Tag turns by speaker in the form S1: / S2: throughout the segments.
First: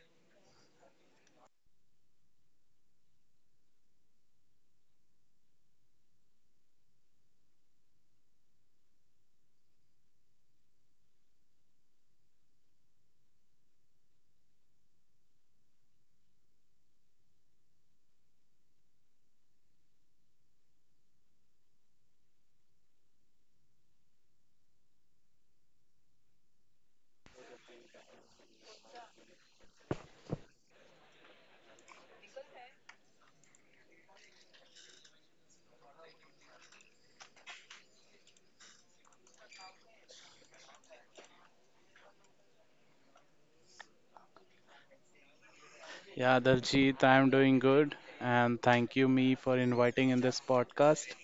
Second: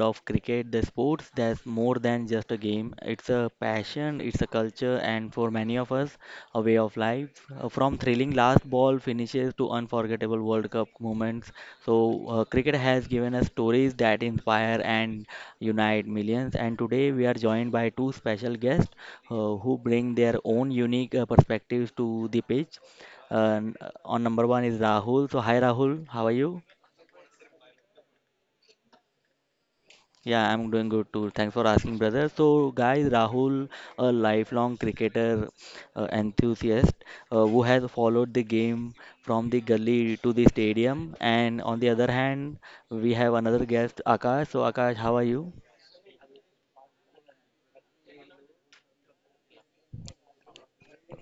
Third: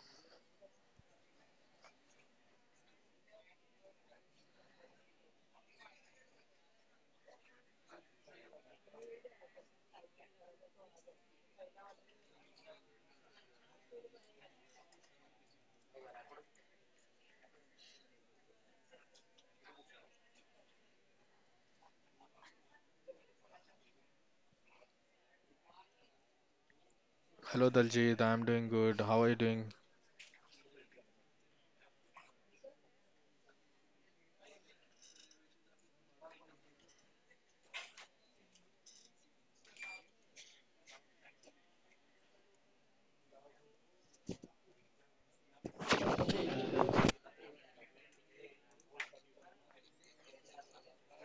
S1: of cricket, the sports that's more than just a game. It's a passion, it's a culture, and for many of us, a way of life. From thrilling last ball finishes to unforgettable World Cup moments. So, cricket has given us stories that inspire and unite millions. And today we are joined by two special guests who bring their own unique perspectives to the pitch. And On number one is Rahul. So, hi Rahul, how are you?
S2: Hello Daljit, I'm doing good. How are you doing?
S1: Yeah, I'm doing good too. Thanks for asking, brother. So, guys, Rahul, a lifelong cricketer enthusiast who has followed the game from the gully to the stadium. And on the other hand, we have another guest, Akash. So, Akash, how are you?
S3: Yeah, Daljit, I'm doing good, and thank you me for inviting in this podcast.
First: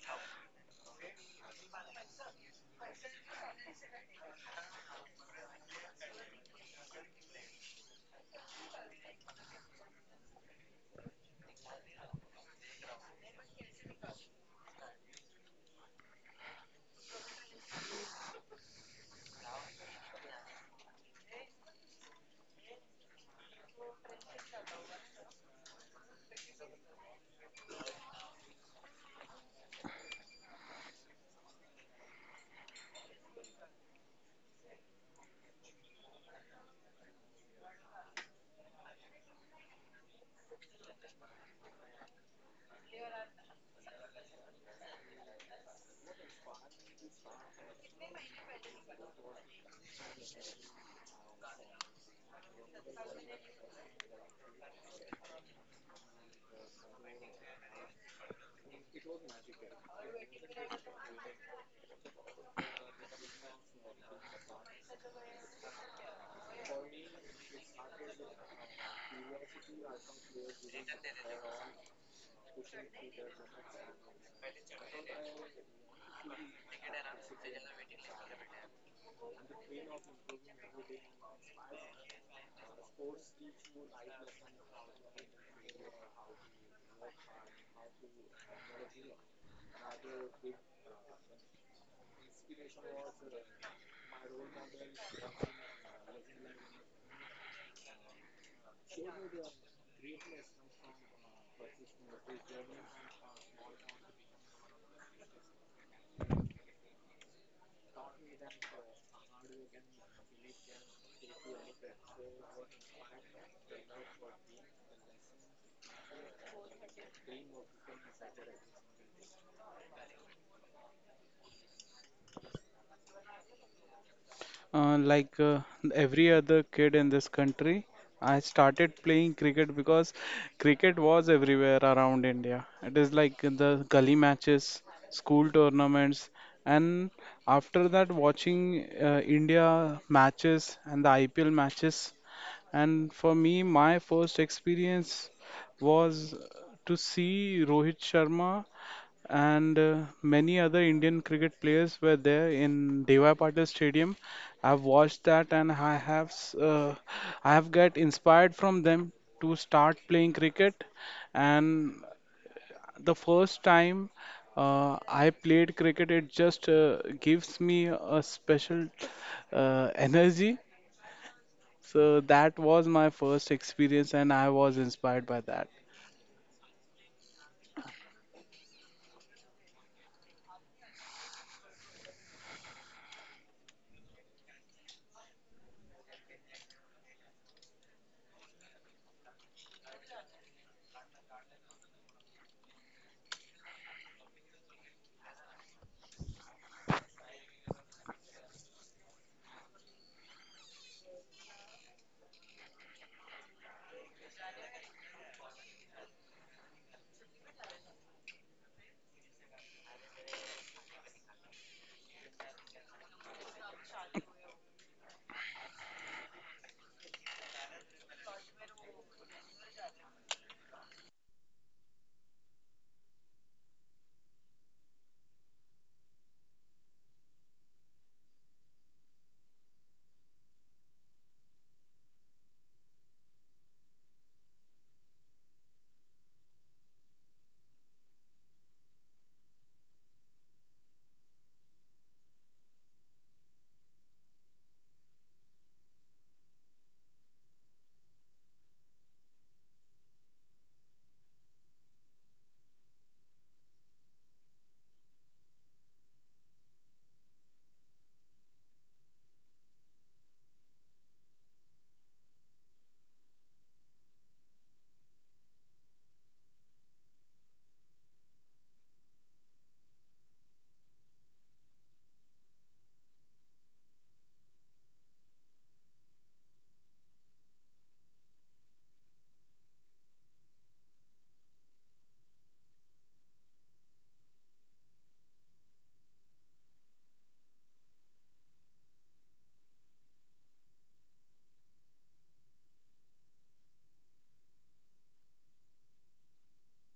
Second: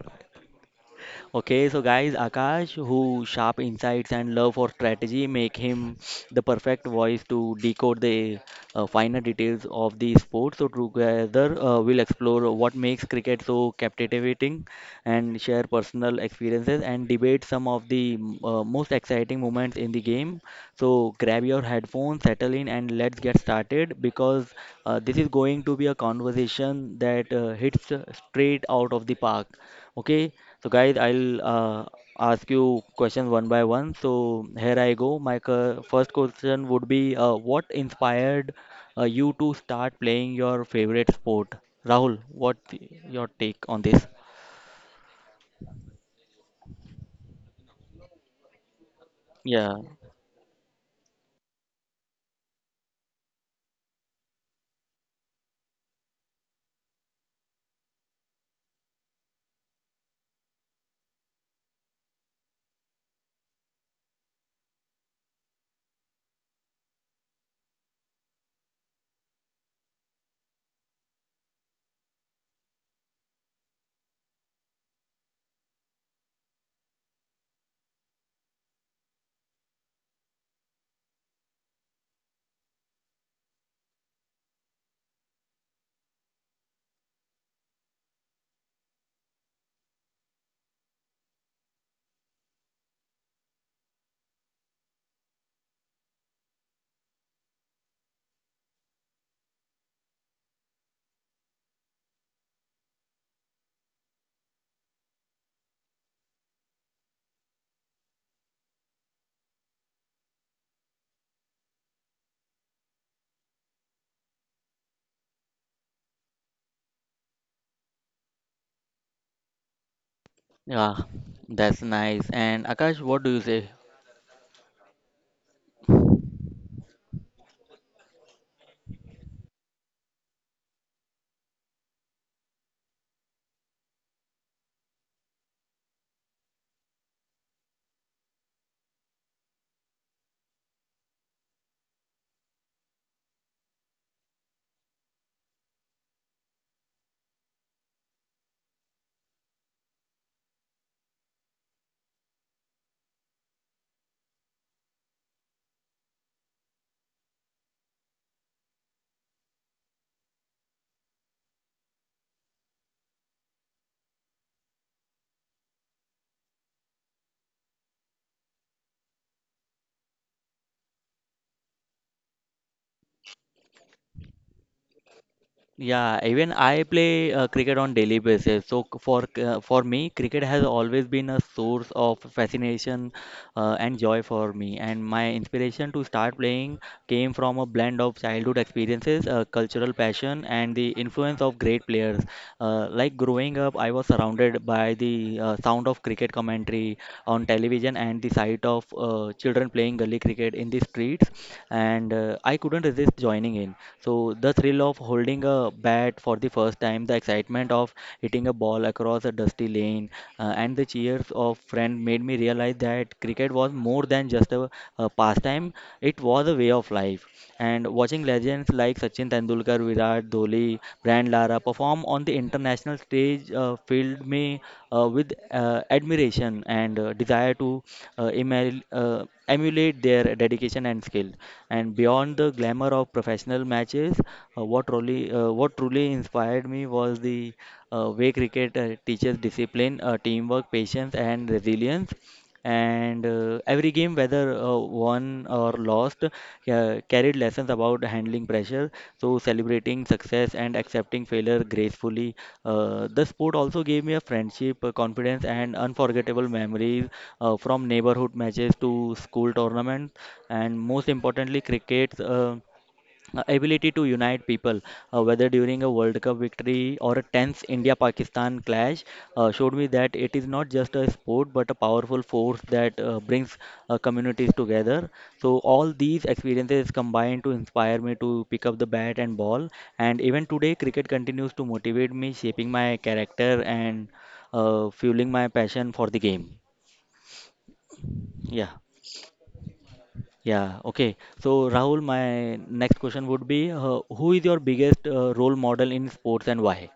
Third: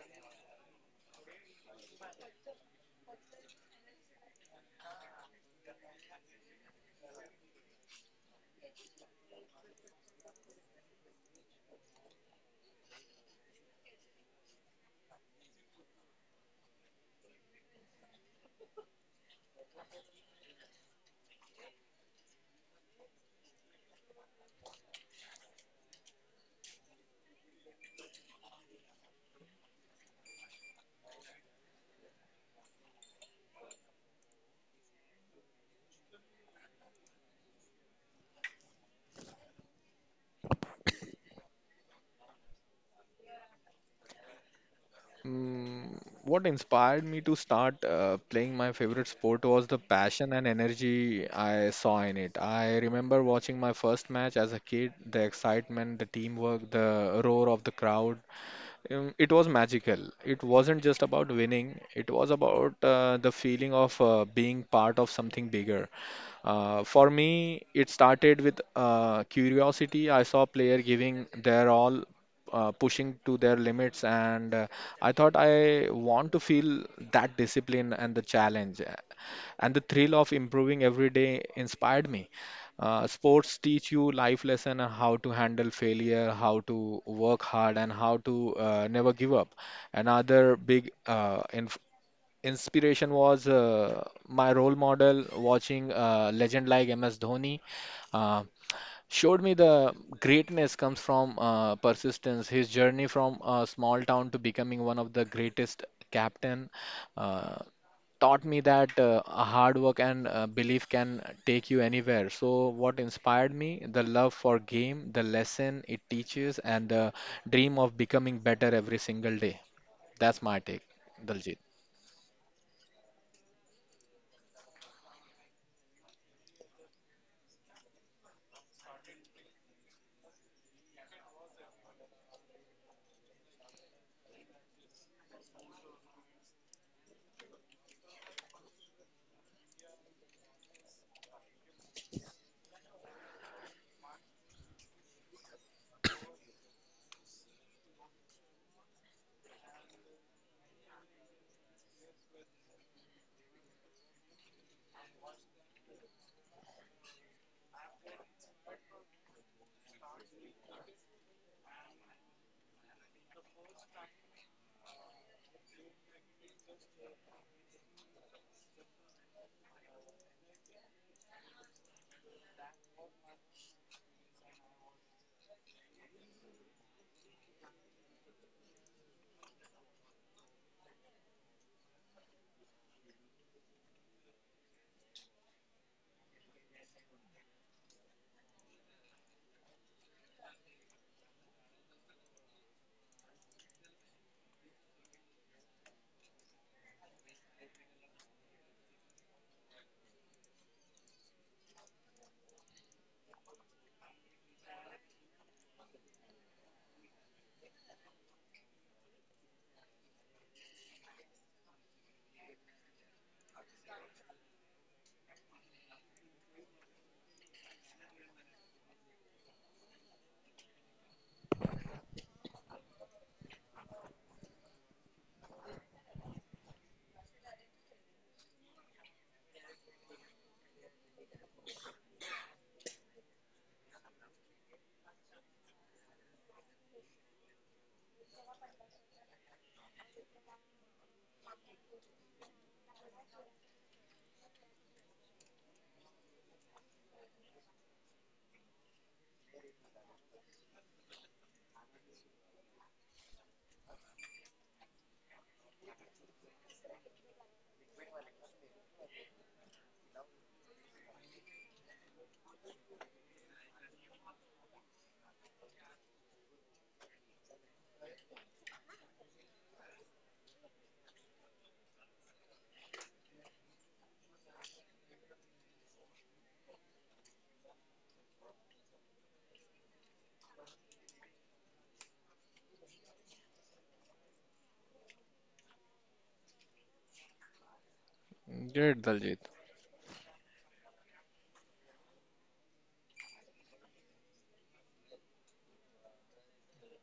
S1: Okay, so guys, Akash, who sharp insights and love for strategy make him the perfect voice to decode the finer details of the sport. So together, we'll explore what makes cricket so captivating and share personal experiences and debate some of the most exciting moments in the game. So grab your headphones, settle in, and let's get started because this is going to be a conversation that hits straight out of the park. Okay, so guys, I'll ask you questions one by one. So here I go. My first question would be, what inspired you to start playing your favorite sport? Rahul, what's your take on this?
S2: What inspired me to start playing my favorite sport was the
S1: Yeah,
S2: passion and energy I saw in it. I remember watching my first match as a kid: the excitement, the teamwork, the roar of the crowd. It was magical. It wasn't just about winning, it was about the feeling of being part of something bigger. For me, it started with curiosity. I saw player giving their all, pushing to their limits, and I thought I want to feel that discipline and the challenge, and the thrill of improving every day inspired me. Sports teach you life lesson on how to handle failure, how to work hard, and how to never give up. Another big inf inspiration was my role model watching a legend like MS Dhoni. Uh, Showed me the greatness comes from persistence. His journey from a small town to becoming one of the greatest captain uh, taught me that a hard work and belief can take you anywhere. So what inspired me? The love for game, the lesson it teaches, and the dream of becoming better every single day. That's my take,
S1: yeah,
S2: Daljit.
S1: that's nice. And Akash, what do you say?
S3: Uh, like uh, every other kid in this country, I started playing cricket because cricket was everywhere around India. It is like the gully matches, school tournaments, and after that, watching India matches and the IPL matches. And for me, my first experience was to see Rohit Sharma and many other Indian cricket players were there in Devi Patil Stadium. I've watched that, and I have got inspired from them to start playing cricket. And the first time I played cricket, it just gives me a special energy. So that was my first experience, and I was inspired by that.
S1: Yeah, even I play cricket on daily basis. For me, cricket has always been a source of fascination and joy for me. And my inspiration to start playing came from a blend of childhood experiences, cultural passion, and the influence of great players. Like growing up, I was surrounded by the sound of cricket commentary on television and the sight of children playing gully cricket in the streets, and I couldn't resist joining in. So the thrill of holding a bat for the first time, the excitement of hitting a ball across a dusty lane, and the cheers of friends made me realize that cricket was more than just a pastime, it was a way of life. And watching legends like Sachin Tendulkar, Virat Kohli, Brand Lara perform on the international stage filled me with admiration and desire to emulate their dedication and skill. And beyond the glamour of professional matches, what truly inspired me was the way cricket teaches discipline, teamwork, patience, and resilience, and every game, whether won or lost, carried lessons about handling pressure, so celebrating success and accepting failure gracefully. Uh, the sport also gave me a friendship, confidence, and unforgettable memories, from neighborhood matches to school tournaments. And most importantly, cricket ability to unite people, whether during a World Cup victory or a tense India Pakistan clash, showed me that it is not just a sport but a powerful force that brings communities together. So, all these experiences combined to inspire me to pick up the bat and ball. And even today, cricket continues to motivate me, shaping my character and fueling my passion for the game. Yeah.
S2: Good, Daljit.
S1: Yeah, okay. So, Rahul, my next question would be, who is your biggest role model in sports and why?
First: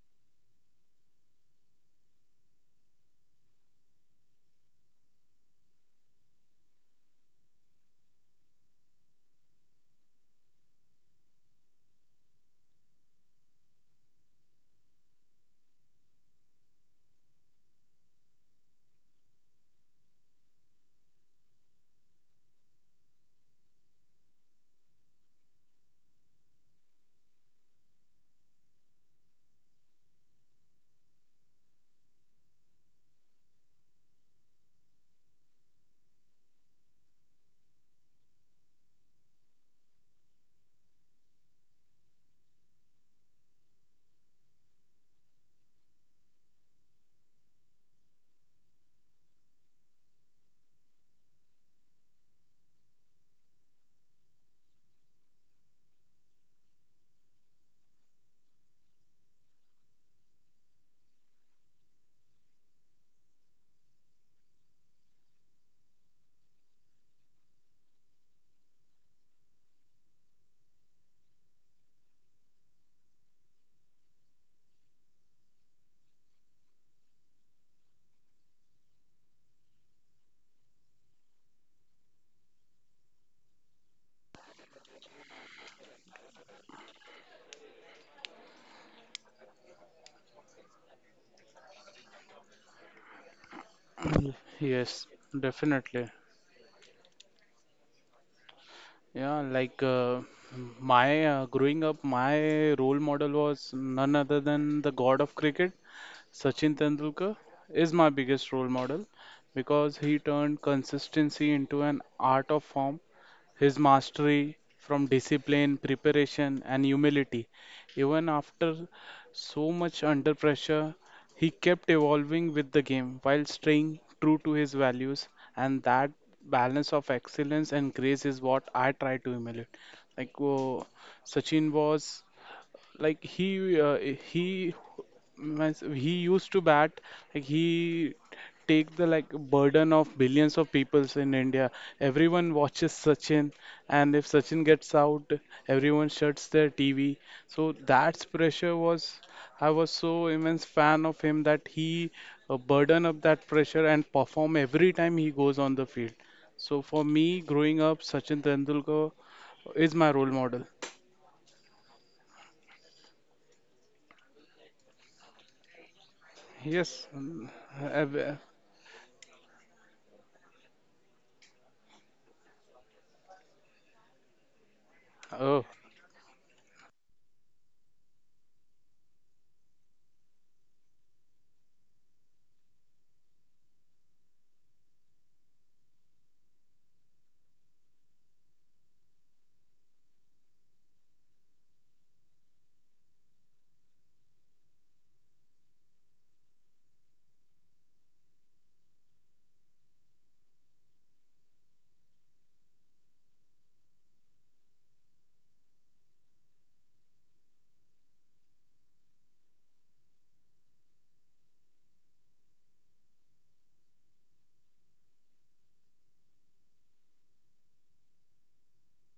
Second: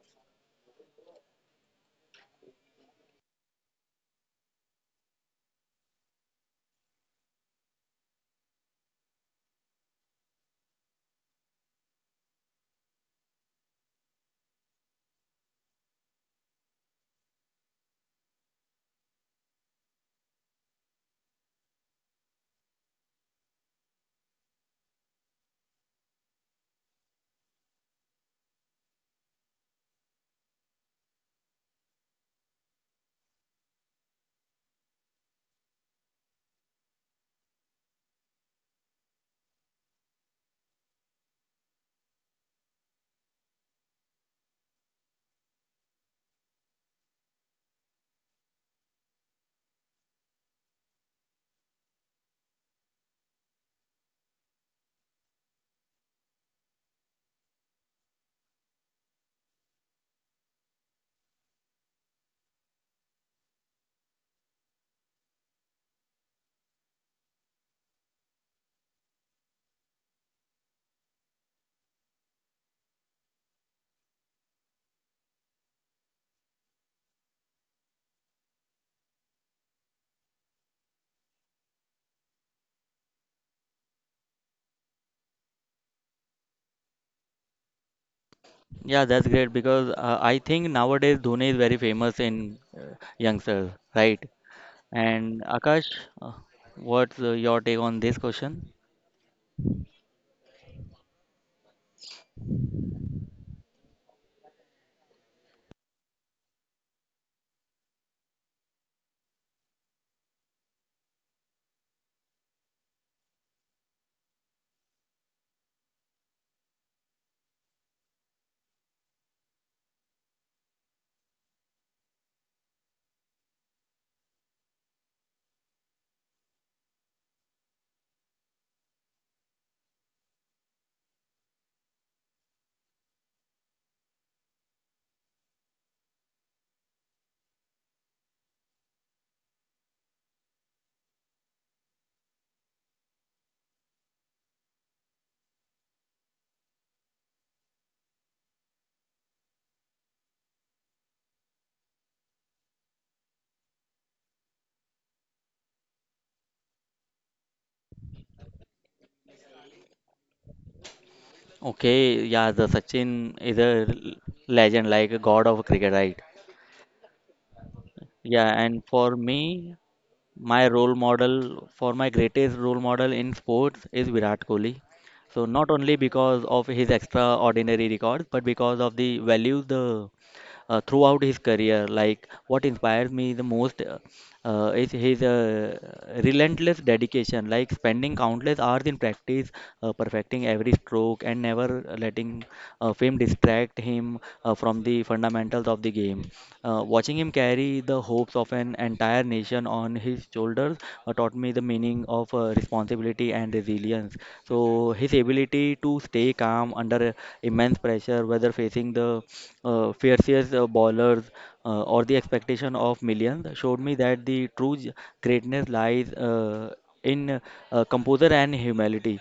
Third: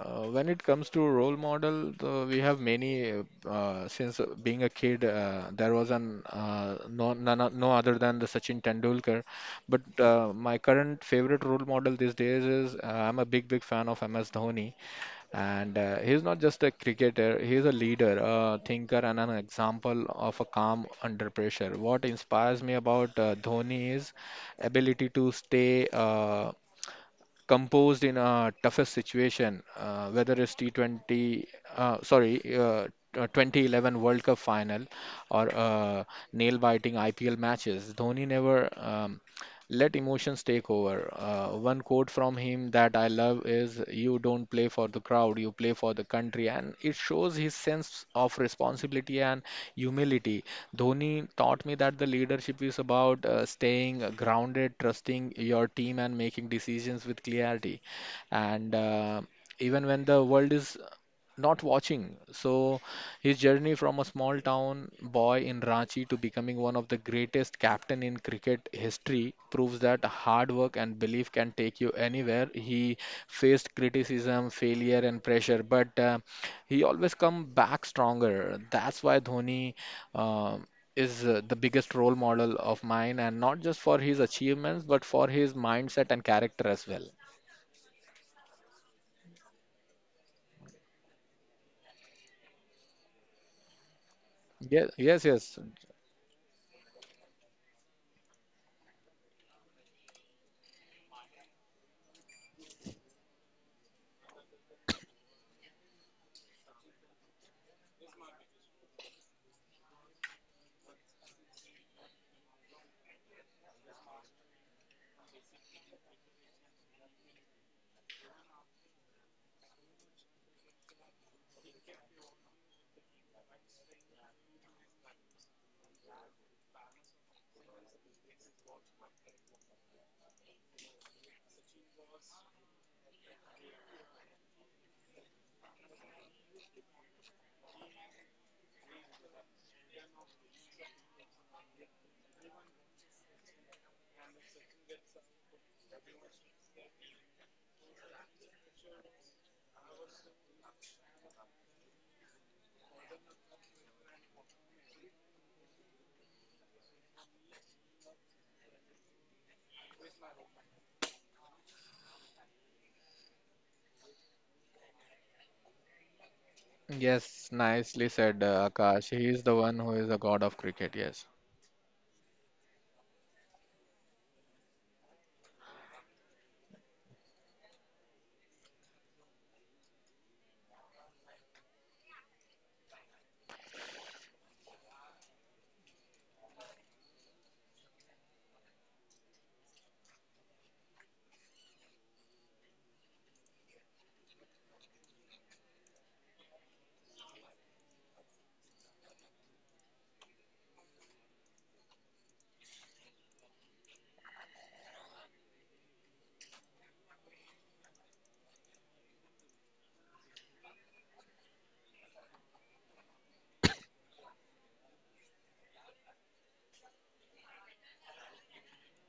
S2: When it comes to role model, we have many. Since being a kid, there was an no, none, no other than the Sachin Tendulkar. But my current favorite role model these days is I'm a big, big fan of MS Dhoni, and he's not just a cricketer. He's a leader, a thinker, and an example of a calm under pressure. What inspires me about Dhoni is ability to stay. Composed in a toughest situation, whether it's T20, uh, sorry, uh, 2011 World Cup final or nail-biting IPL matches. Dhoni never let emotions take over. One quote from him that I love is, "You don't play for the crowd, you play for the country." And it shows his sense of responsibility and humility. Dhoni taught me that the leadership is about staying grounded, trusting your team, and making decisions with clarity and even when the world is not watching. So his journey from a small town boy in Ranchi to becoming one of the greatest captain in cricket history proves that hard work and belief can take you anywhere. He faced criticism, failure and pressure, but he always come back stronger. That's why Dhoni uh, is the biggest role model of mine, and not just for his achievements but for his mindset and character as well.
S1: Yeah, that's great because I think nowadays Dhoni is very famous in youngsters, right?
S2: Yes,
S3: Yes,
S2: yes,
S1: And
S2: yes,
S1: Akash,
S3: definitely.
S1: uh, what's your take on this question?
S3: Yeah, my growing up, my role model was none other than the god of cricket, Sachin Tendulkar, is my biggest role model because he turned consistency into an art of form. His mastery from discipline, preparation, and humility. Even after so much under pressure, he kept evolving with the game while staying true to his values. And that balance of excellence and grace is what I try to emulate. Like, oh, Sachin was like he means he used to bat like he take the like burden of billions of peoples in India. Everyone watches Sachin, and if Sachin gets out, everyone shuts their TV. So that pressure was I was so immense fan of him that he burden up that pressure and perform every time he goes on the field. So for me, growing up, Sachin Tendulkar is my role model.
S1: Okay, yeah, the Sachin is a legend, like a god of cricket, right?
S3: Yes.
S2: yes. Nicely
S3: Ev-
S1: Yeah,
S2: said,
S1: and for
S2: Akash. He is the
S1: me,
S2: one who is the god of
S1: my role
S2: cricket. Yes.
S1: model for my greatest role model in sports is Virat Kohli. So
S3: Oh,
S1: not only because of his extraordinary records, but because of the values the throughout his career. Like what inspires me the most is his relentless dedication, like spending countless hours in practice, perfecting every stroke, and never letting fame distract him from the fundamentals of the game. Watching him carry the hopes of an entire nation on his shoulders taught me the meaning of responsibility and resilience. So, his ability to stay calm under immense pressure, whether facing the fiercest bowlers or the expectation of millions, showed me that the greatness lies in composure and humility.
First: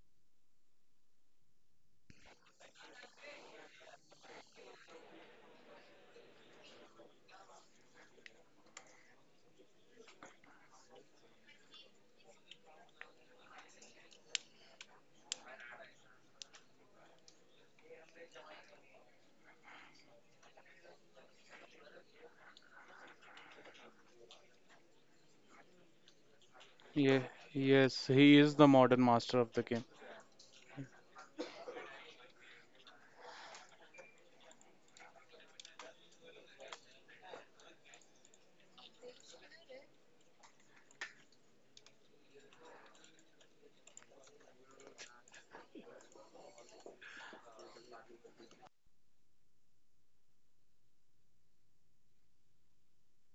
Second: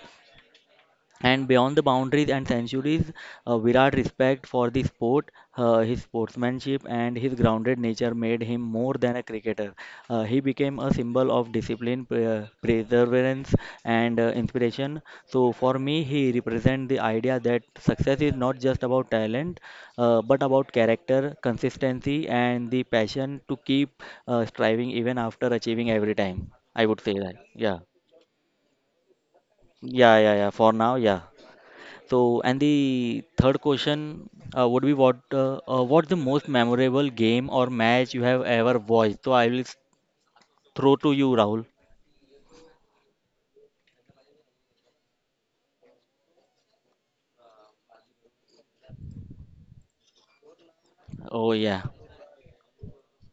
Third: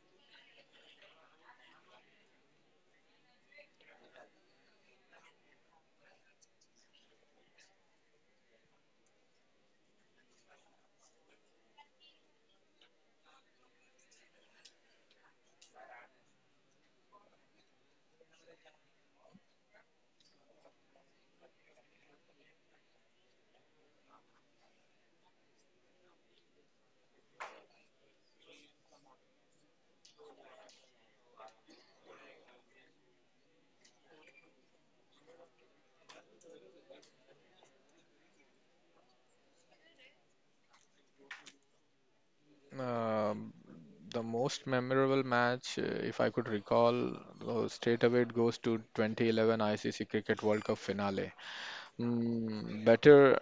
S1: And beyond the boundaries and centuries, Virat's respect for the sport, his sportsmanship, and his grounded nature made him more than a cricketer. He became a symbol of discipline, perseverance, and inspiration. So, for me, he represents the idea that success is not just about talent, but about character, consistency, and the passion to keep striving even after achieving every time. I would say
S3: yeah,
S1: that. Yeah.
S3: yes, he is the modern master of the game.
S1: Yeah, yeah, yeah. For now, yeah. So, and the third question would be what what's the most memorable game or match you have ever watched? So I will throw to you, Rahul.
S2: Um the most memorable match, if I could recall, straight away it goes to 2011 ICC Cricket World Cup finale.
S1: Oh yeah,
S2: Mm, better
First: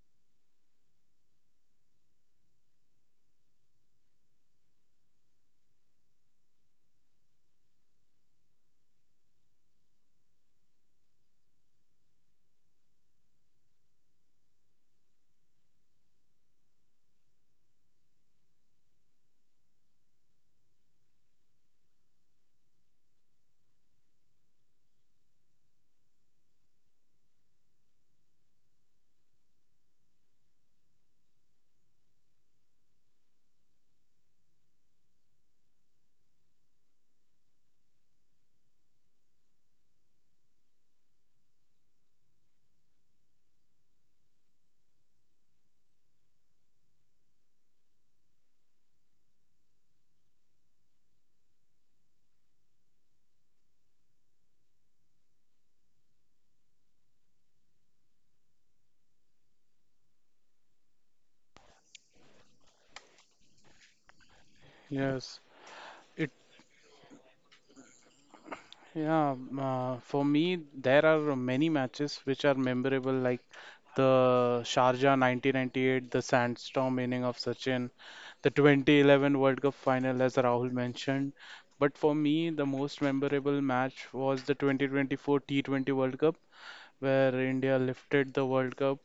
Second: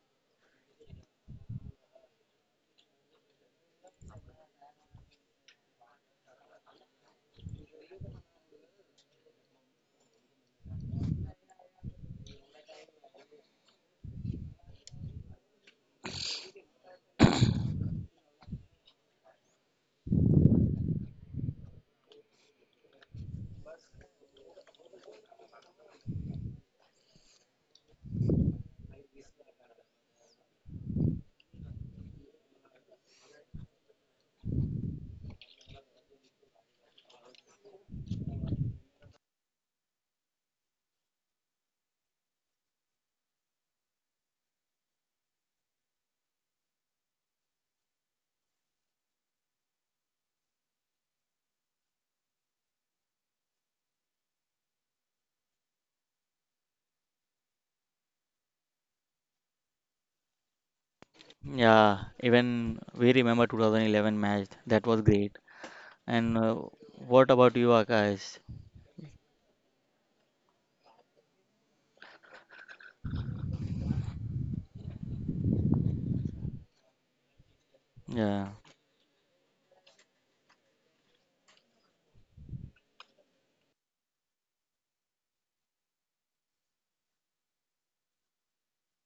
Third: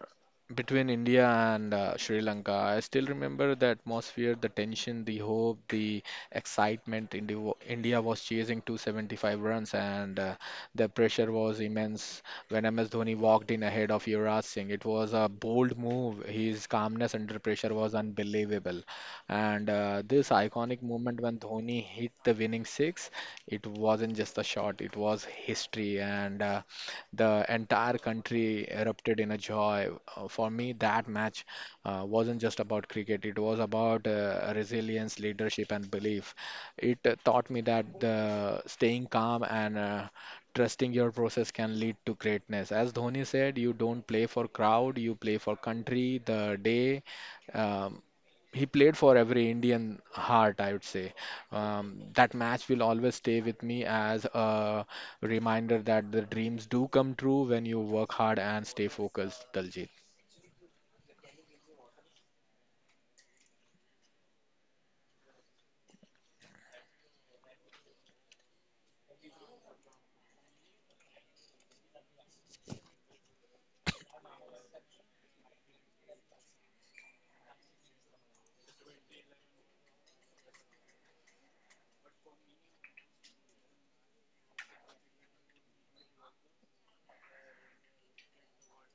S2: between India and Sri Lanka. I still remember the atmosphere, the tension, the hope, the excitement. India was chasing 275 runs, and the pressure was immense. When MS Dhoni walked in ahead of Yuvraj Singh, it was a bold move. His calmness under pressure was unbelievable. And this iconic moment when Dhoni hit the winning six, it wasn't just a shot; it was history. And the entire country erupted in a joy. For me, that match wasn't just about cricket, it was about resilience, leadership, and belief. It taught me that the staying calm and trusting your process can lead to greatness. As Dhoni said, you don't play for crowd, you play for country, the day. Um, he played for every Indian heart, I would say. That match will always stay with me as a reminder that the dreams do come true when you work hard and stay focused, Daljit.
S1: yeah. Even we remember 2011 match. That was great.
S3: Yes, it,
S1: And what about you, Akash?
S3: yeah, for me, there are many matches which are memorable, like the Sharjah 1998, the Sandstorm inning of Sachin,
S1: Yeah,
S3: the 2011 World Cup final, as Rahul mentioned. But for me, the most memorable match was the 2024 T20 World Cup, where India lifted the World Cup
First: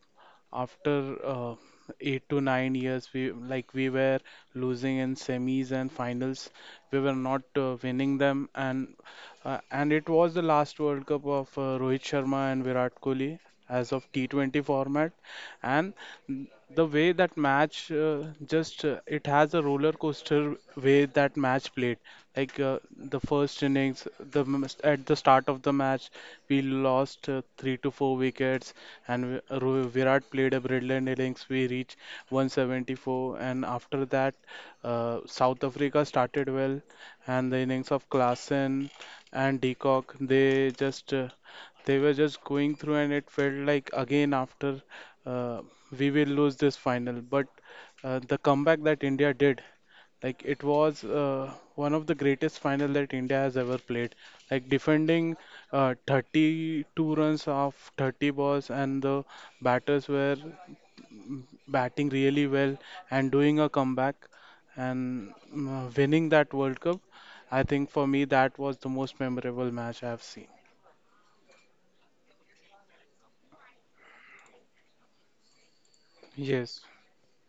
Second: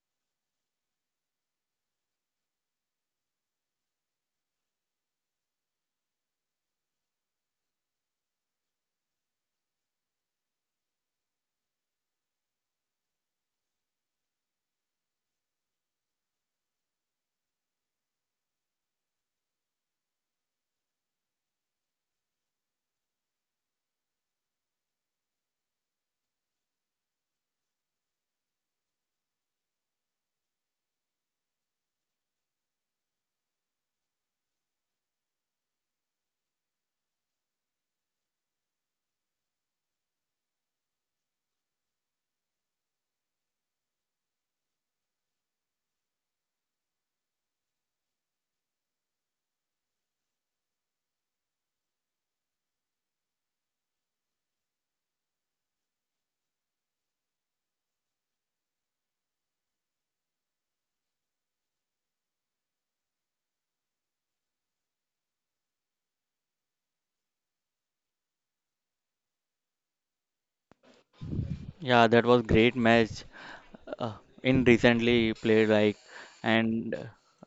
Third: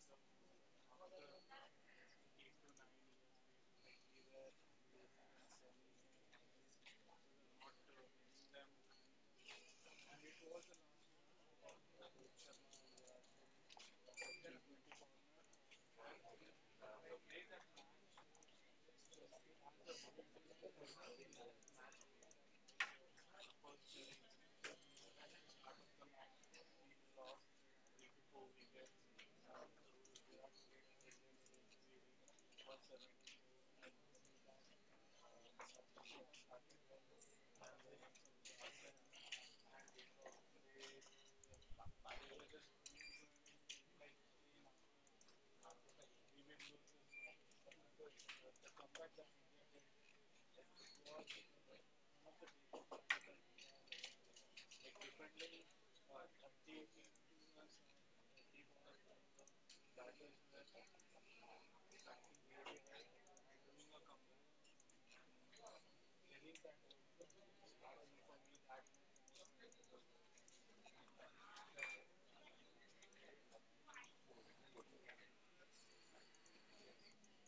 S3: after 8 to 9 years we were losing in semis and finals, we were not winning them. And it was the last World Cup of Rohit Sharma and Virat Kohli as of T20 format. and N- the way that match just it has a roller coaster way that match played. like uh, the first innings, at the start of the match we lost 3 to 4 wickets. and Virat played a brilliant innings, we reached 174, and after that South Africa started well. And the innings of Klassen and Decock, they were just going through and it felt like again after uh, we will lose this final. But the comeback that India did, like it was one of the greatest final that India has ever played. Like defending 32 runs of 30 balls, and the batters were mm, batting really well and doing a comeback and winning that World Cup. I think for me that was the most memorable match I've seen.
S1: yeah. That was great match. Uh, in recently played like,
S3: Yes,
S1: and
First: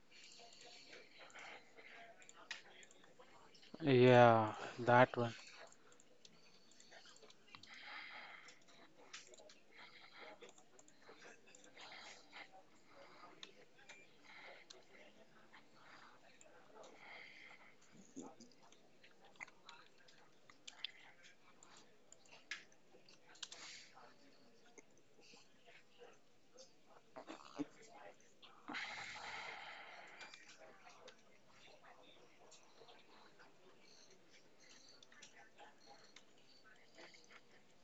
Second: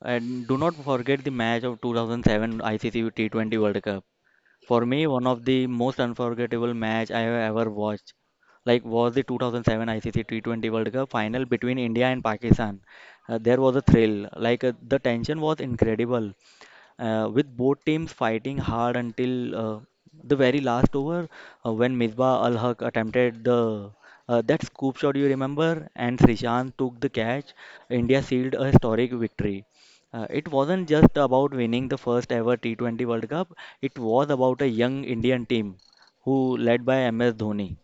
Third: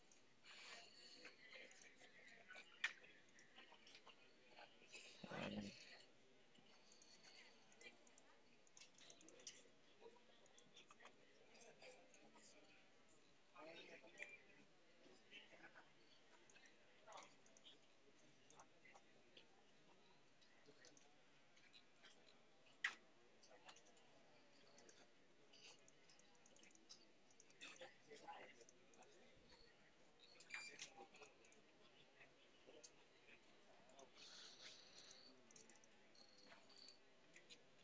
S1: and do not forget the match of 2007 ICC T20 World Cup.
S3: yeah,
S1: For me,
S3: that
S1: one
S3: one.
S1: of the most unforgettable match I have ever watched, like, was the 2007 ICC T20 World Cup final between India and Pakistan. There was a thrill, like, the tension was incredible with both teams fighting hard until the very last over when Misbah Al Haq attempted the that scoop shot, you remember, and Srishant took the catch. India sealed a historic victory. It wasn't just about winning the first ever T20 World Cup, it was about a young Indian team who led by MS Dhoni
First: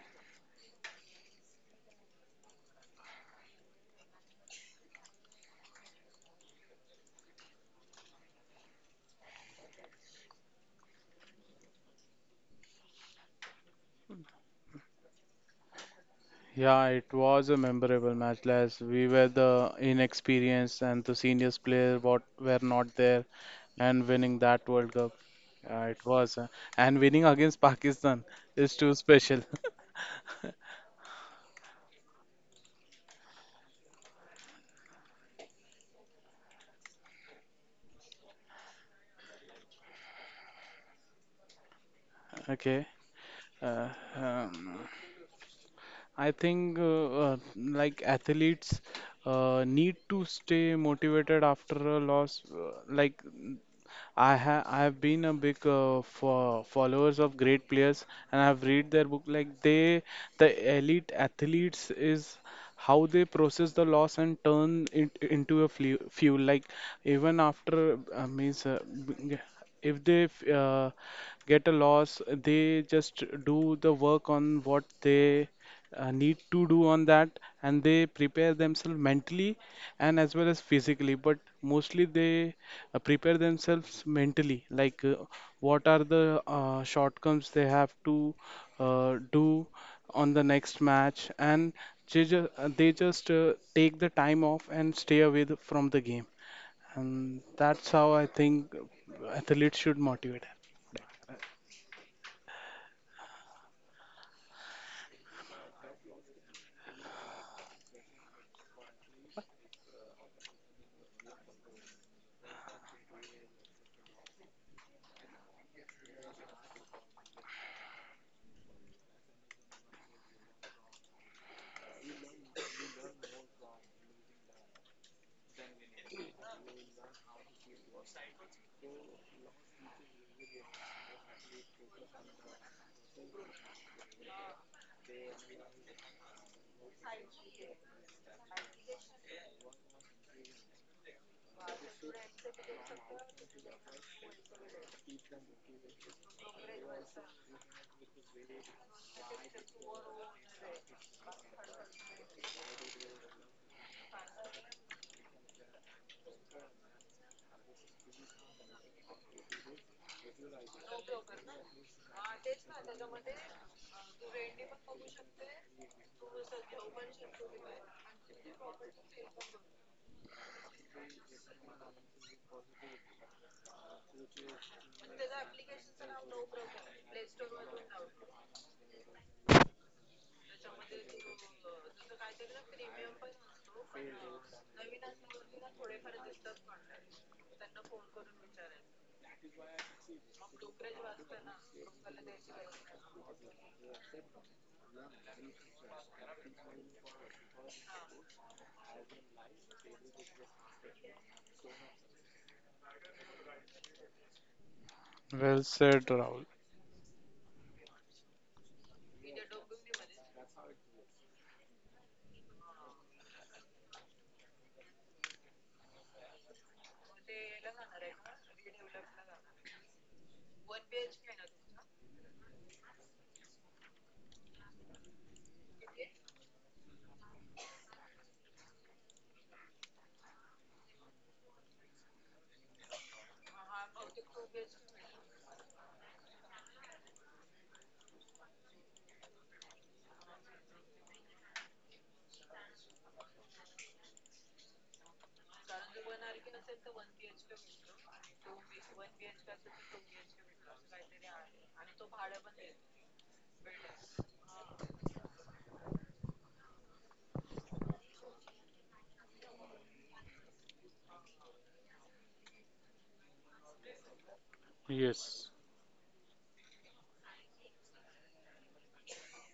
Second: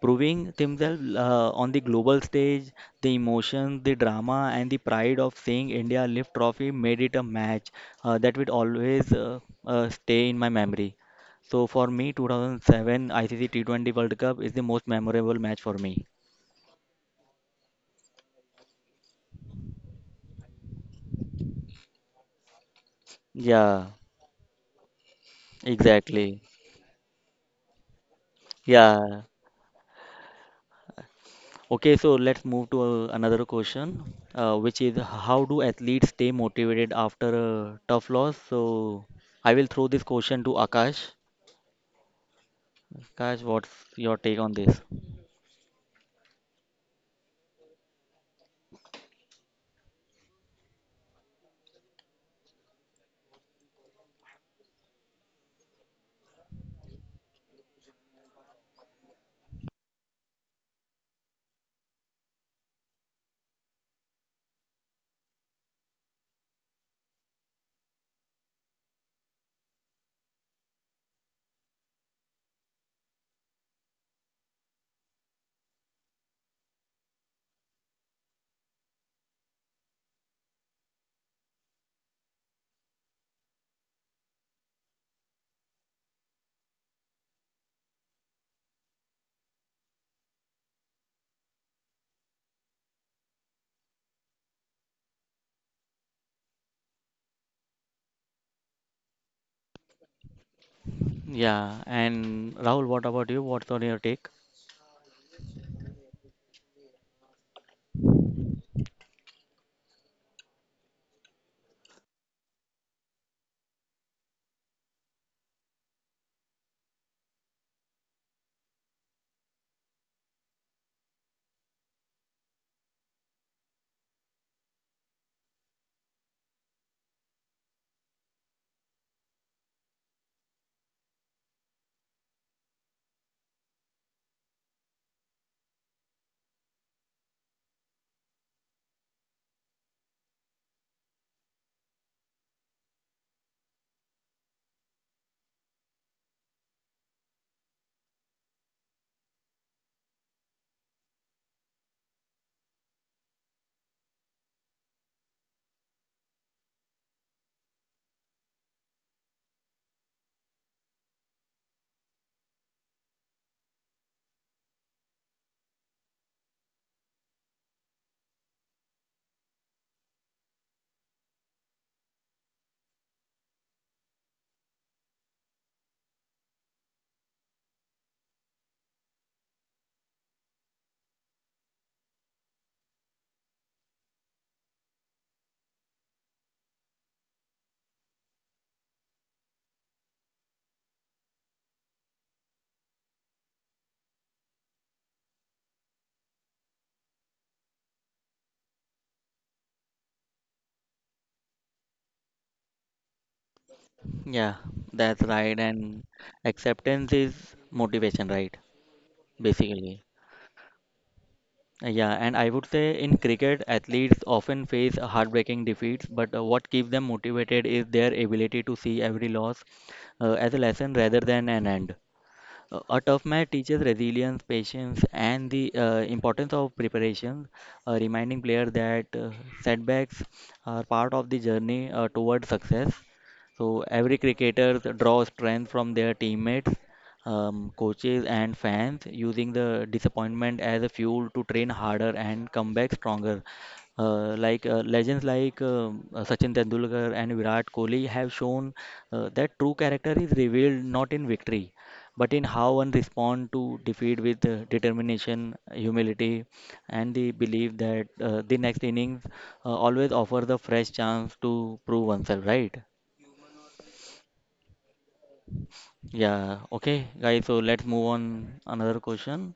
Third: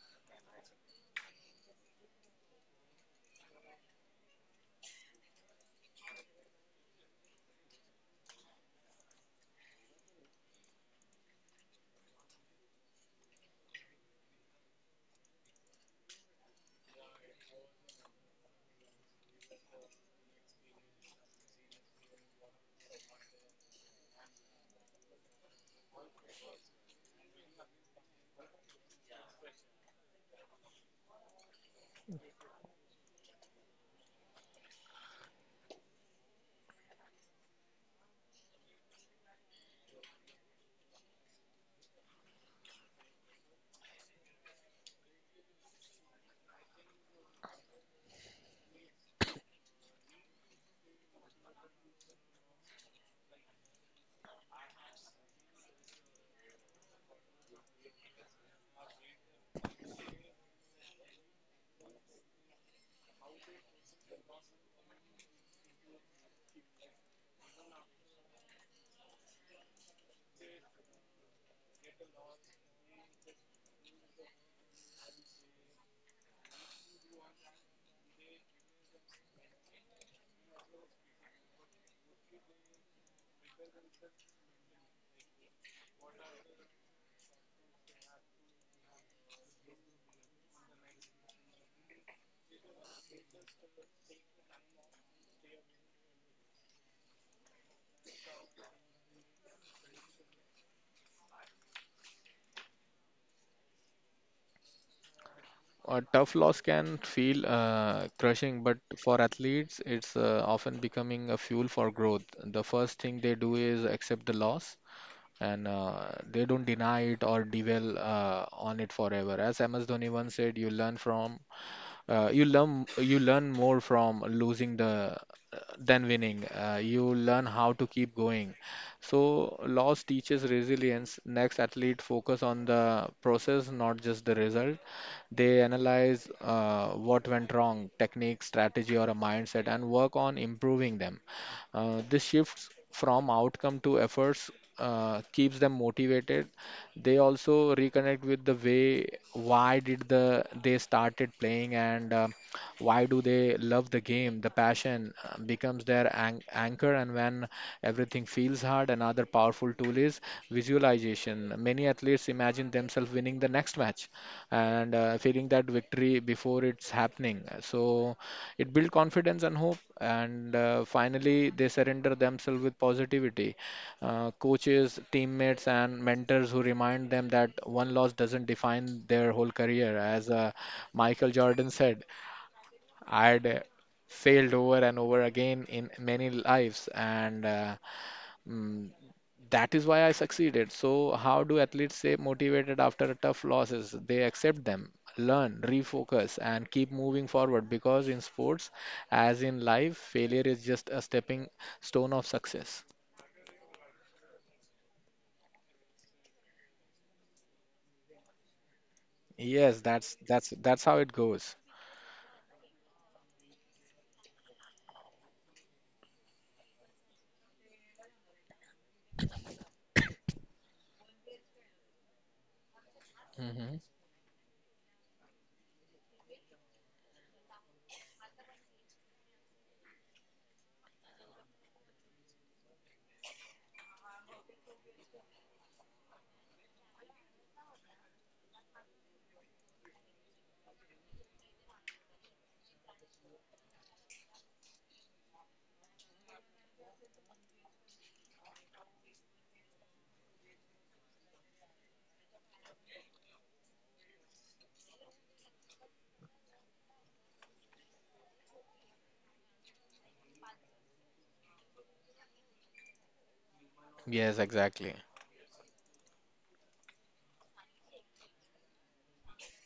S1: proving themselves on the global stage. The emotion, the drama, and the pride of seeing India lift trophy made it a match that will always stay in my memory. So for me, 2007 ICC T20 World Cup is the most memorable match for me.
S3: Yeah, it was a memorable match. Last we were the inexperienced and the seniors player what were not there
S1: Yeah,
S3: and winning that World Cup. Yeah, it was,
S1: exactly.
S3: and winning against Pakistan is too
S1: Yeah.
S3: special.
S1: Okay, so let's move to another question, which is how do athletes stay motivated after a tough loss? So I will throw this question to Akash.
S3: Okay.
S1: Guys, what's
S3: Uh,
S1: your take on this?
S3: um, I think athletes need to stay motivated after a loss. I have been a big fo followers of great players, and I've read their book. The elite athletes is how they process the loss and turn it into a fuel. Like even after b- if they get a loss, they just do the work on what they need to do on that and they prepare themselves mentally and as well as physically, but mostly they prepare themselves mentally, like what are the shortcomings they have to do on the next match, and they just, they just take the time off and stay away from the game. And that's how I think athletes should motivate.
S1: Yeah, and Rahul, what about you? What's on your take?
S2: A tough loss can feel crushing, but for athletes, it's often becoming a fuel for growth. The first thing they do is accept the loss and they don't deny it or dwell on it forever. As MS Dhoni once said, you learn you learn more from losing the than winning. You learn how to keep going. So loss teaches resilience. Next athlete focus on the process, not just the result. They analyze what went wrong, technique, strategy, or a mindset, and work on improving them. This shifts from outcome to efforts keeps them motivated. They also reconnect with the way why did the they started playing, and why do they love the game. The passion becomes their anchor, and when everything feels hard, another powerful tool is visualization. Many athletes imagine themselves winning the next match and feeling that victory before it's happening. So it builds confidence and hope, and finally they surrender themselves with positivity. Coaches, teammates, and mentors who remind them that one loss doesn't define their whole career. As Michael Jordan said, "I'd failed over and over again in many lives, and mm, that is why I succeeded." So, how do athletes stay motivated after tough losses? They accept them. Learn, refocus, and keep moving forward, because in sports, as in life, failure is just a stepping stone of success.
S1: Yeah, that's right.
S3: Well
S1: And
S3: said, Rahul.
S1: acceptance is motivation, right?
S2: Yes, that's
S1: Basically.
S2: that's that's how it goes.
S1: Yeah, and I would say in cricket, athletes often face heartbreaking defeats, but what keeps them motivated is their ability to see every loss as a lesson rather than an end. A tough match
S2: hmm
S1: teaches resilience, patience, and the importance of preparation, reminding players that setbacks are part of the journey toward success. So every cricketer draws strength from their teammates, coaches, and fans, using the disappointment as a fuel to train harder and come back stronger. Legends like Sachin Tendulkar and Virat Kohli have shown that true character is revealed not in victory but in how one respond to defeat with determination, humility, and the belief that the next innings always offers a fresh chance to prove oneself, right?
S2: Yes, exactly.
S3: Yes.
S1: Yeah, okay, guys, so let's move on another question.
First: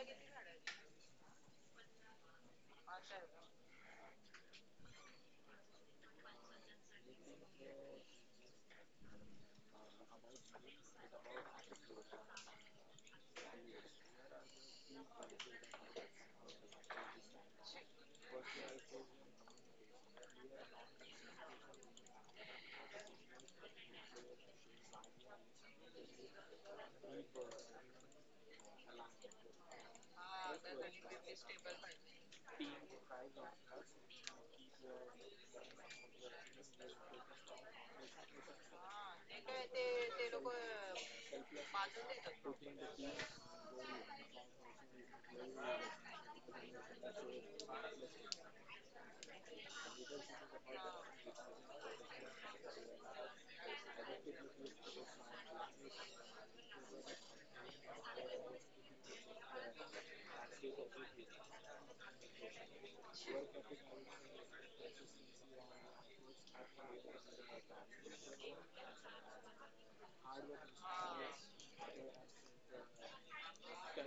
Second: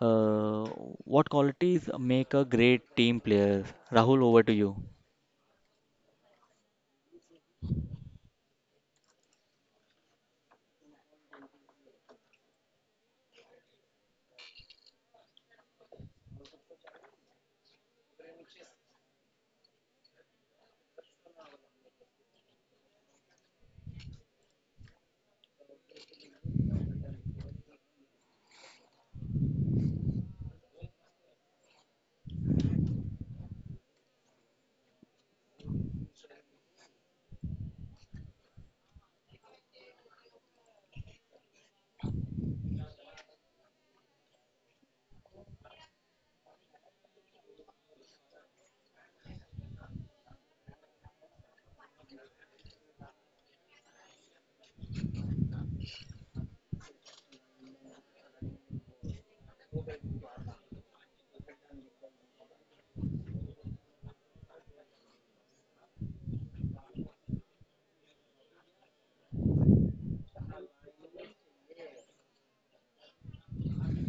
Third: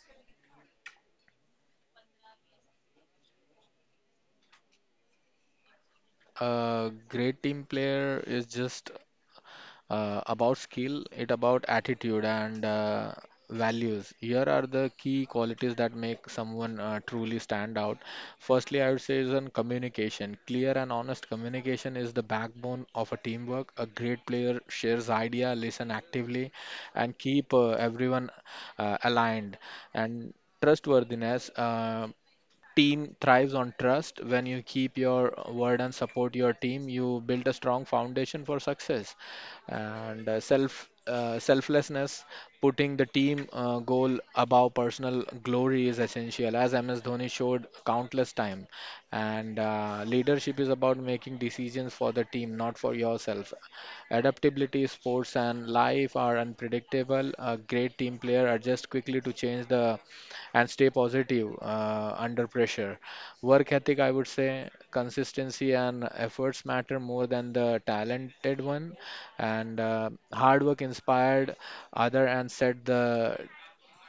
S1: Uh, what qualities make a great team player? Rahul, over to you.
S2: A great team player is just about skill, it about attitude and values. Here are the key qualities that make someone truly stand out. Firstly, I would say is on communication. Clear and honest communication is the backbone of a teamwork. A great player shares idea, listen actively, and keep everyone aligned. And trustworthiness. Team thrives on trust. When you keep your word and support your team, you build a strong foundation for success. And selflessness, putting the team goal above personal glory is essential, as MS Dhoni showed countless time. And leadership is about making decisions for the team, not for yourself. Adaptability, sports, and life are unpredictable. A great team player adjusts quickly to change the and stay positive under pressure. Work ethic, I would say, consistency and efforts matter more than the talented one. And hard work inspired other and set the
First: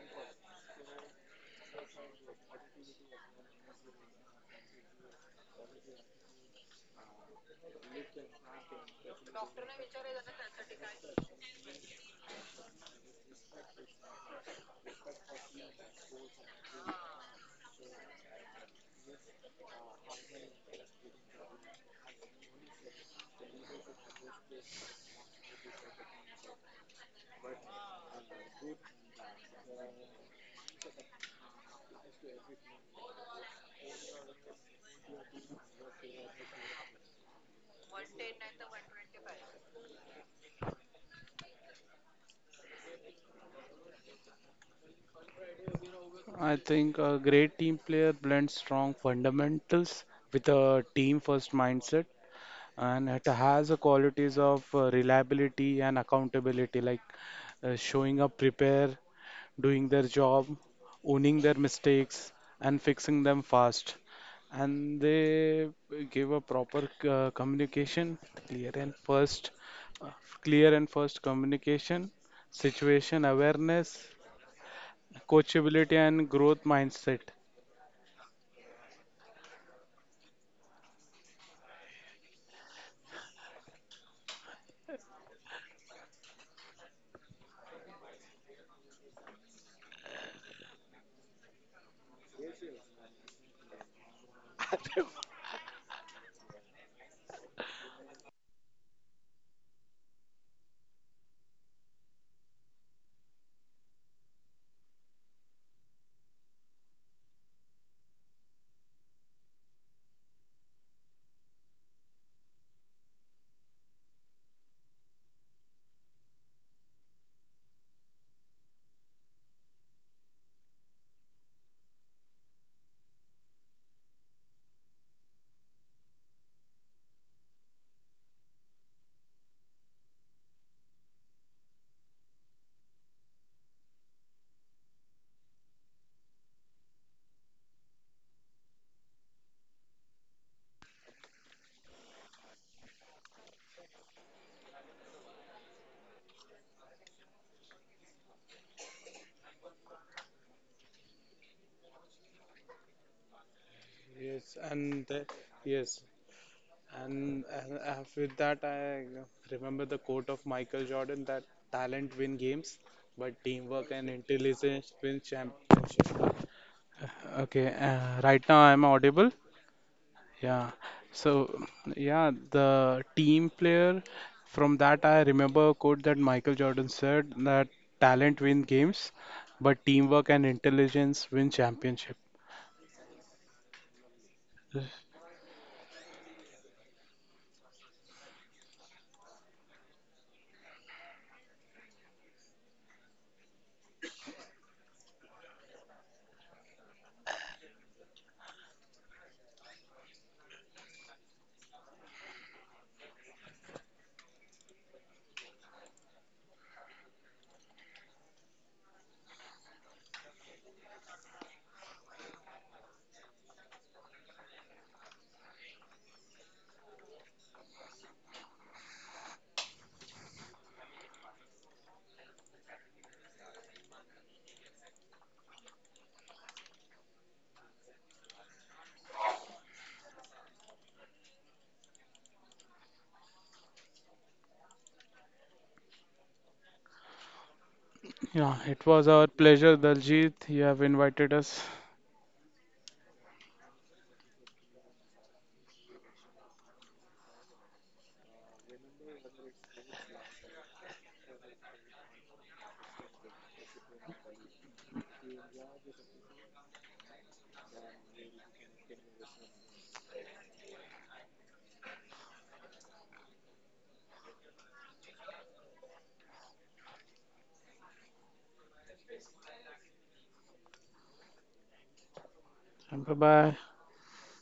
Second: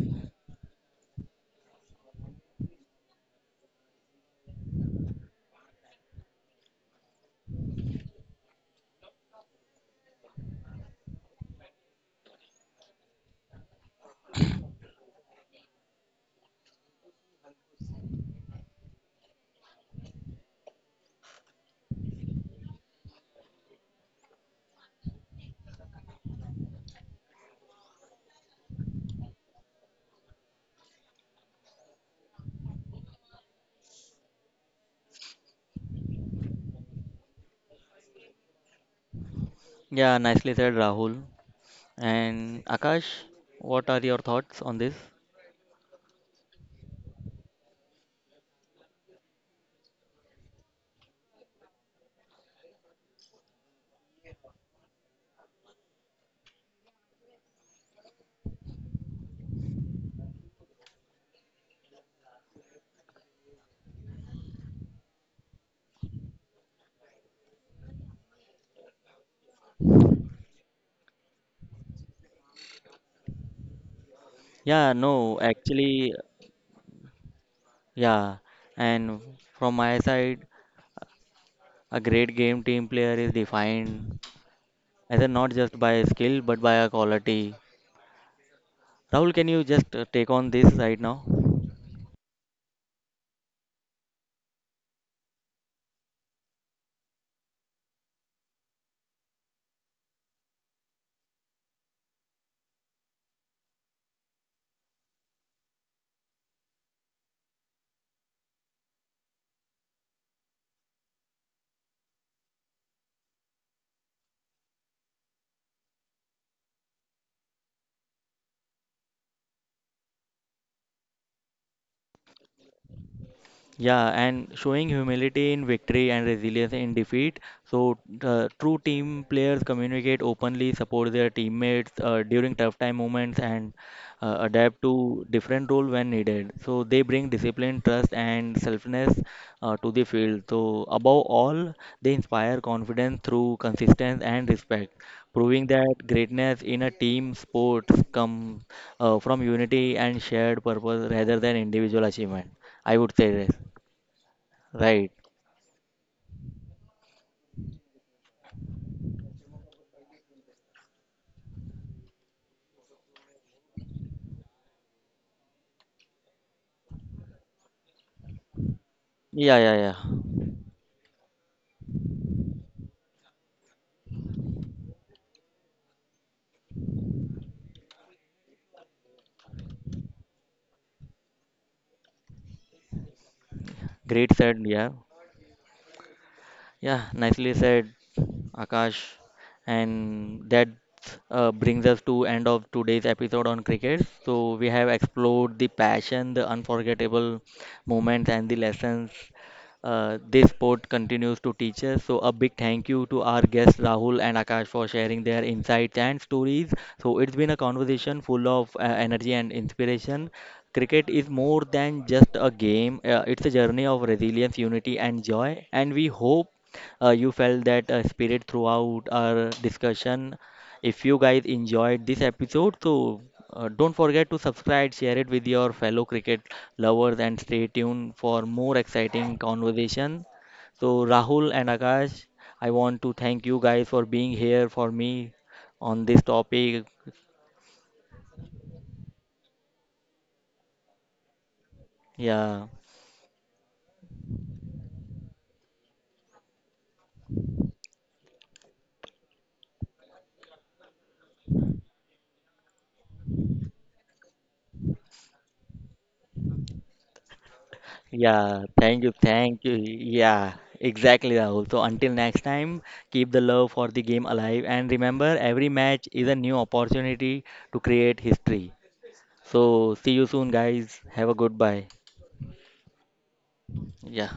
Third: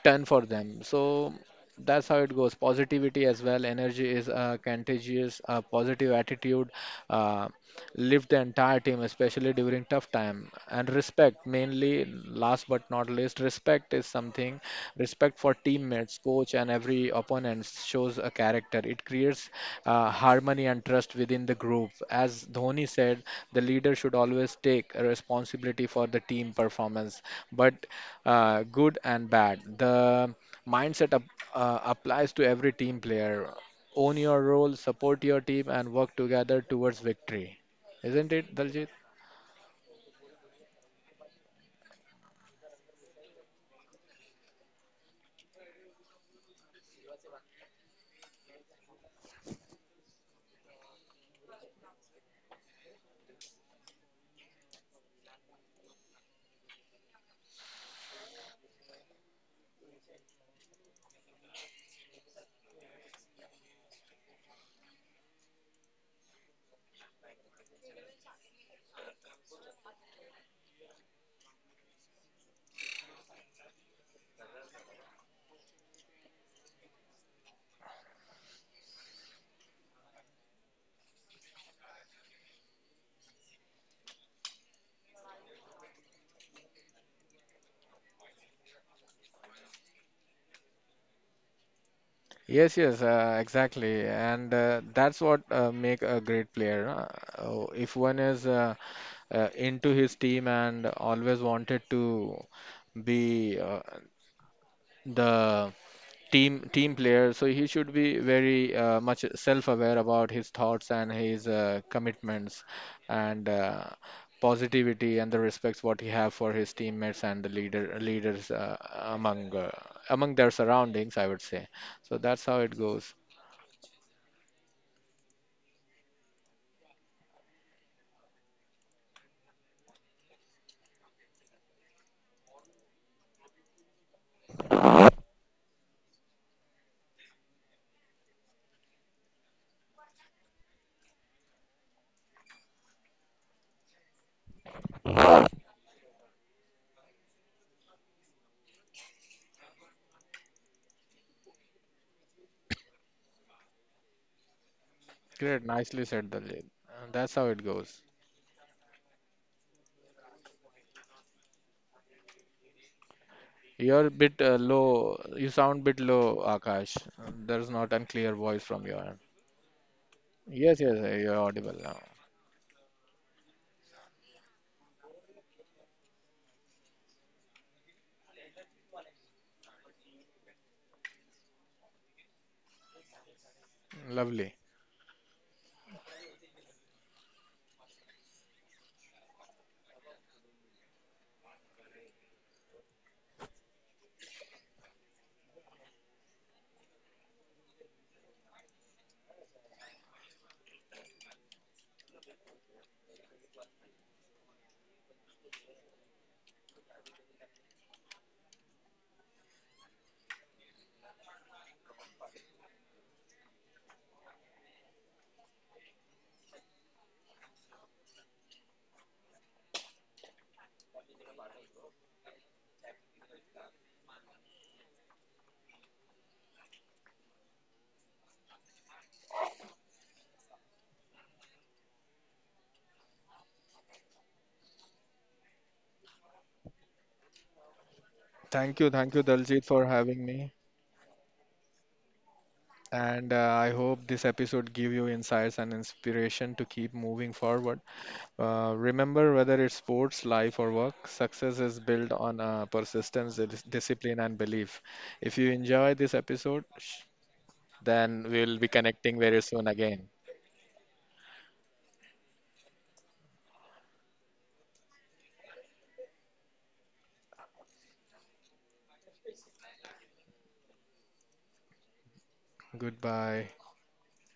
S2: done for them. So that's how it goes. Positivity as well. Energy is contagious. Positive attitude uh, lift the entire team, especially during tough time. And respect, mainly last but not least, respect is something. Respect for teammates, coach, and every opponent shows a character. It creates harmony and trust within the group. As Dhoni said, the leader should always take responsibility for the team performance, but good and bad. The mindset applies to every team player. Own your role, support your team, and work together towards victory. Isn't it, Daljit?
S1: Yeah, nicely said, Rahul. And Akash, what are your thoughts on this?
S3: I think a great team player blends strong fundamentals with a team first mindset, and it has the qualities of reliability and accountability, like showing up prepare, doing their job, owning their mistakes and fixing them fast. And they give a proper communication, clear and first, uh, clear and first communication, situation awareness,
S1: Yeah, no,
S3: coachability
S1: actually,
S3: and growth mindset.
S1: yeah. And from my side, a great game team player is defined either not just by skill but by a quality. Rahul, can you just take on this right now?
S2: Yes, exactly, and that's what make a great player. Oh, if one is into his team and always wanted to be the team player, so he should be very much self-aware about his thoughts and his commitments and positivity and the respects what he have for his teammates and the leaders among among their surroundings, I would say. So that's how it goes.
S1: Yeah, and showing humility in victory and resilience in defeat. So, true team players communicate openly, support their teammates during tough time moments, and adapt to different role when needed. So, they bring discipline, trust, and selfness to the field. So, above all, they inspire confidence through consistency and respect, proving that greatness in a team sport comes from unity and shared purpose rather than individual achievement. I would say this.
S3: Yes, and
S1: Right.
S3: the,
S2: Great,
S3: yes,
S2: nicely said, Dalit. That's how
S3: and
S2: it goes.
S3: With that, I remember the quote of Michael Jordan that talent win games, but teamwork and
S2: You're a bit
S3: intelligence win
S2: low. You sound bit
S3: championship.
S2: low, Akash.
S3: Okay,
S2: There's not a clear
S3: right now
S2: voice
S3: I'm
S2: from your end.
S3: audible.
S1: Yeah, yeah, yeah.
S3: Yeah.
S2: Yes, yes, you're
S3: So,
S2: audible now.
S3: yeah, the team player, from that I remember a quote that Michael Jordan said that talent win games, but teamwork and intelligence win championship.
S1: Great
S2: Lovely.
S1: said, yeah. Yeah, nicely said, Akash. And that brings us to end of today's episode on cricket. So we have explored the passion, the unforgettable moments, and the lessons this sport continues to teach us. So a big thank you to our guests Rahul and Akash for sharing their insights and stories. So it's been a conversation full of energy and inspiration. Cricket is more than just a game. It's a journey of resilience, unity, and joy. And we hope you felt that spirit throughout our discussion. If you guys enjoyed this episode, so don't forget to subscribe, share it with your fellow cricket lovers, and stay tuned for more exciting conversation. So, Rahul and Akash, I want to thank you guys for being here for me on this topic.
S3: Yeah, it was our
S2: Thank you,
S3: pleasure,
S2: Daljit, for having
S3: Daljit. You
S2: me.
S3: have invited us.
S1: Yeah.
S2: And I hope this episode give you insights and inspiration to keep moving forward. Remember, whether it's sports, life, or work, success is built on persistence, dis- discipline, and belief. If you enjoy this episode, then we'll
S1: Yeah,
S2: be
S1: thank you,
S2: connecting very
S1: thank
S2: soon
S1: you.
S2: again.
S1: Yeah, exactly, Rahul. So until next time, keep the love for the game alive and remember every match is a new opportunity to create history. So see you soon guys. Have a good bye.
S3: Bye
S2: Goodbye.
S3: bye.
S1: Yeah.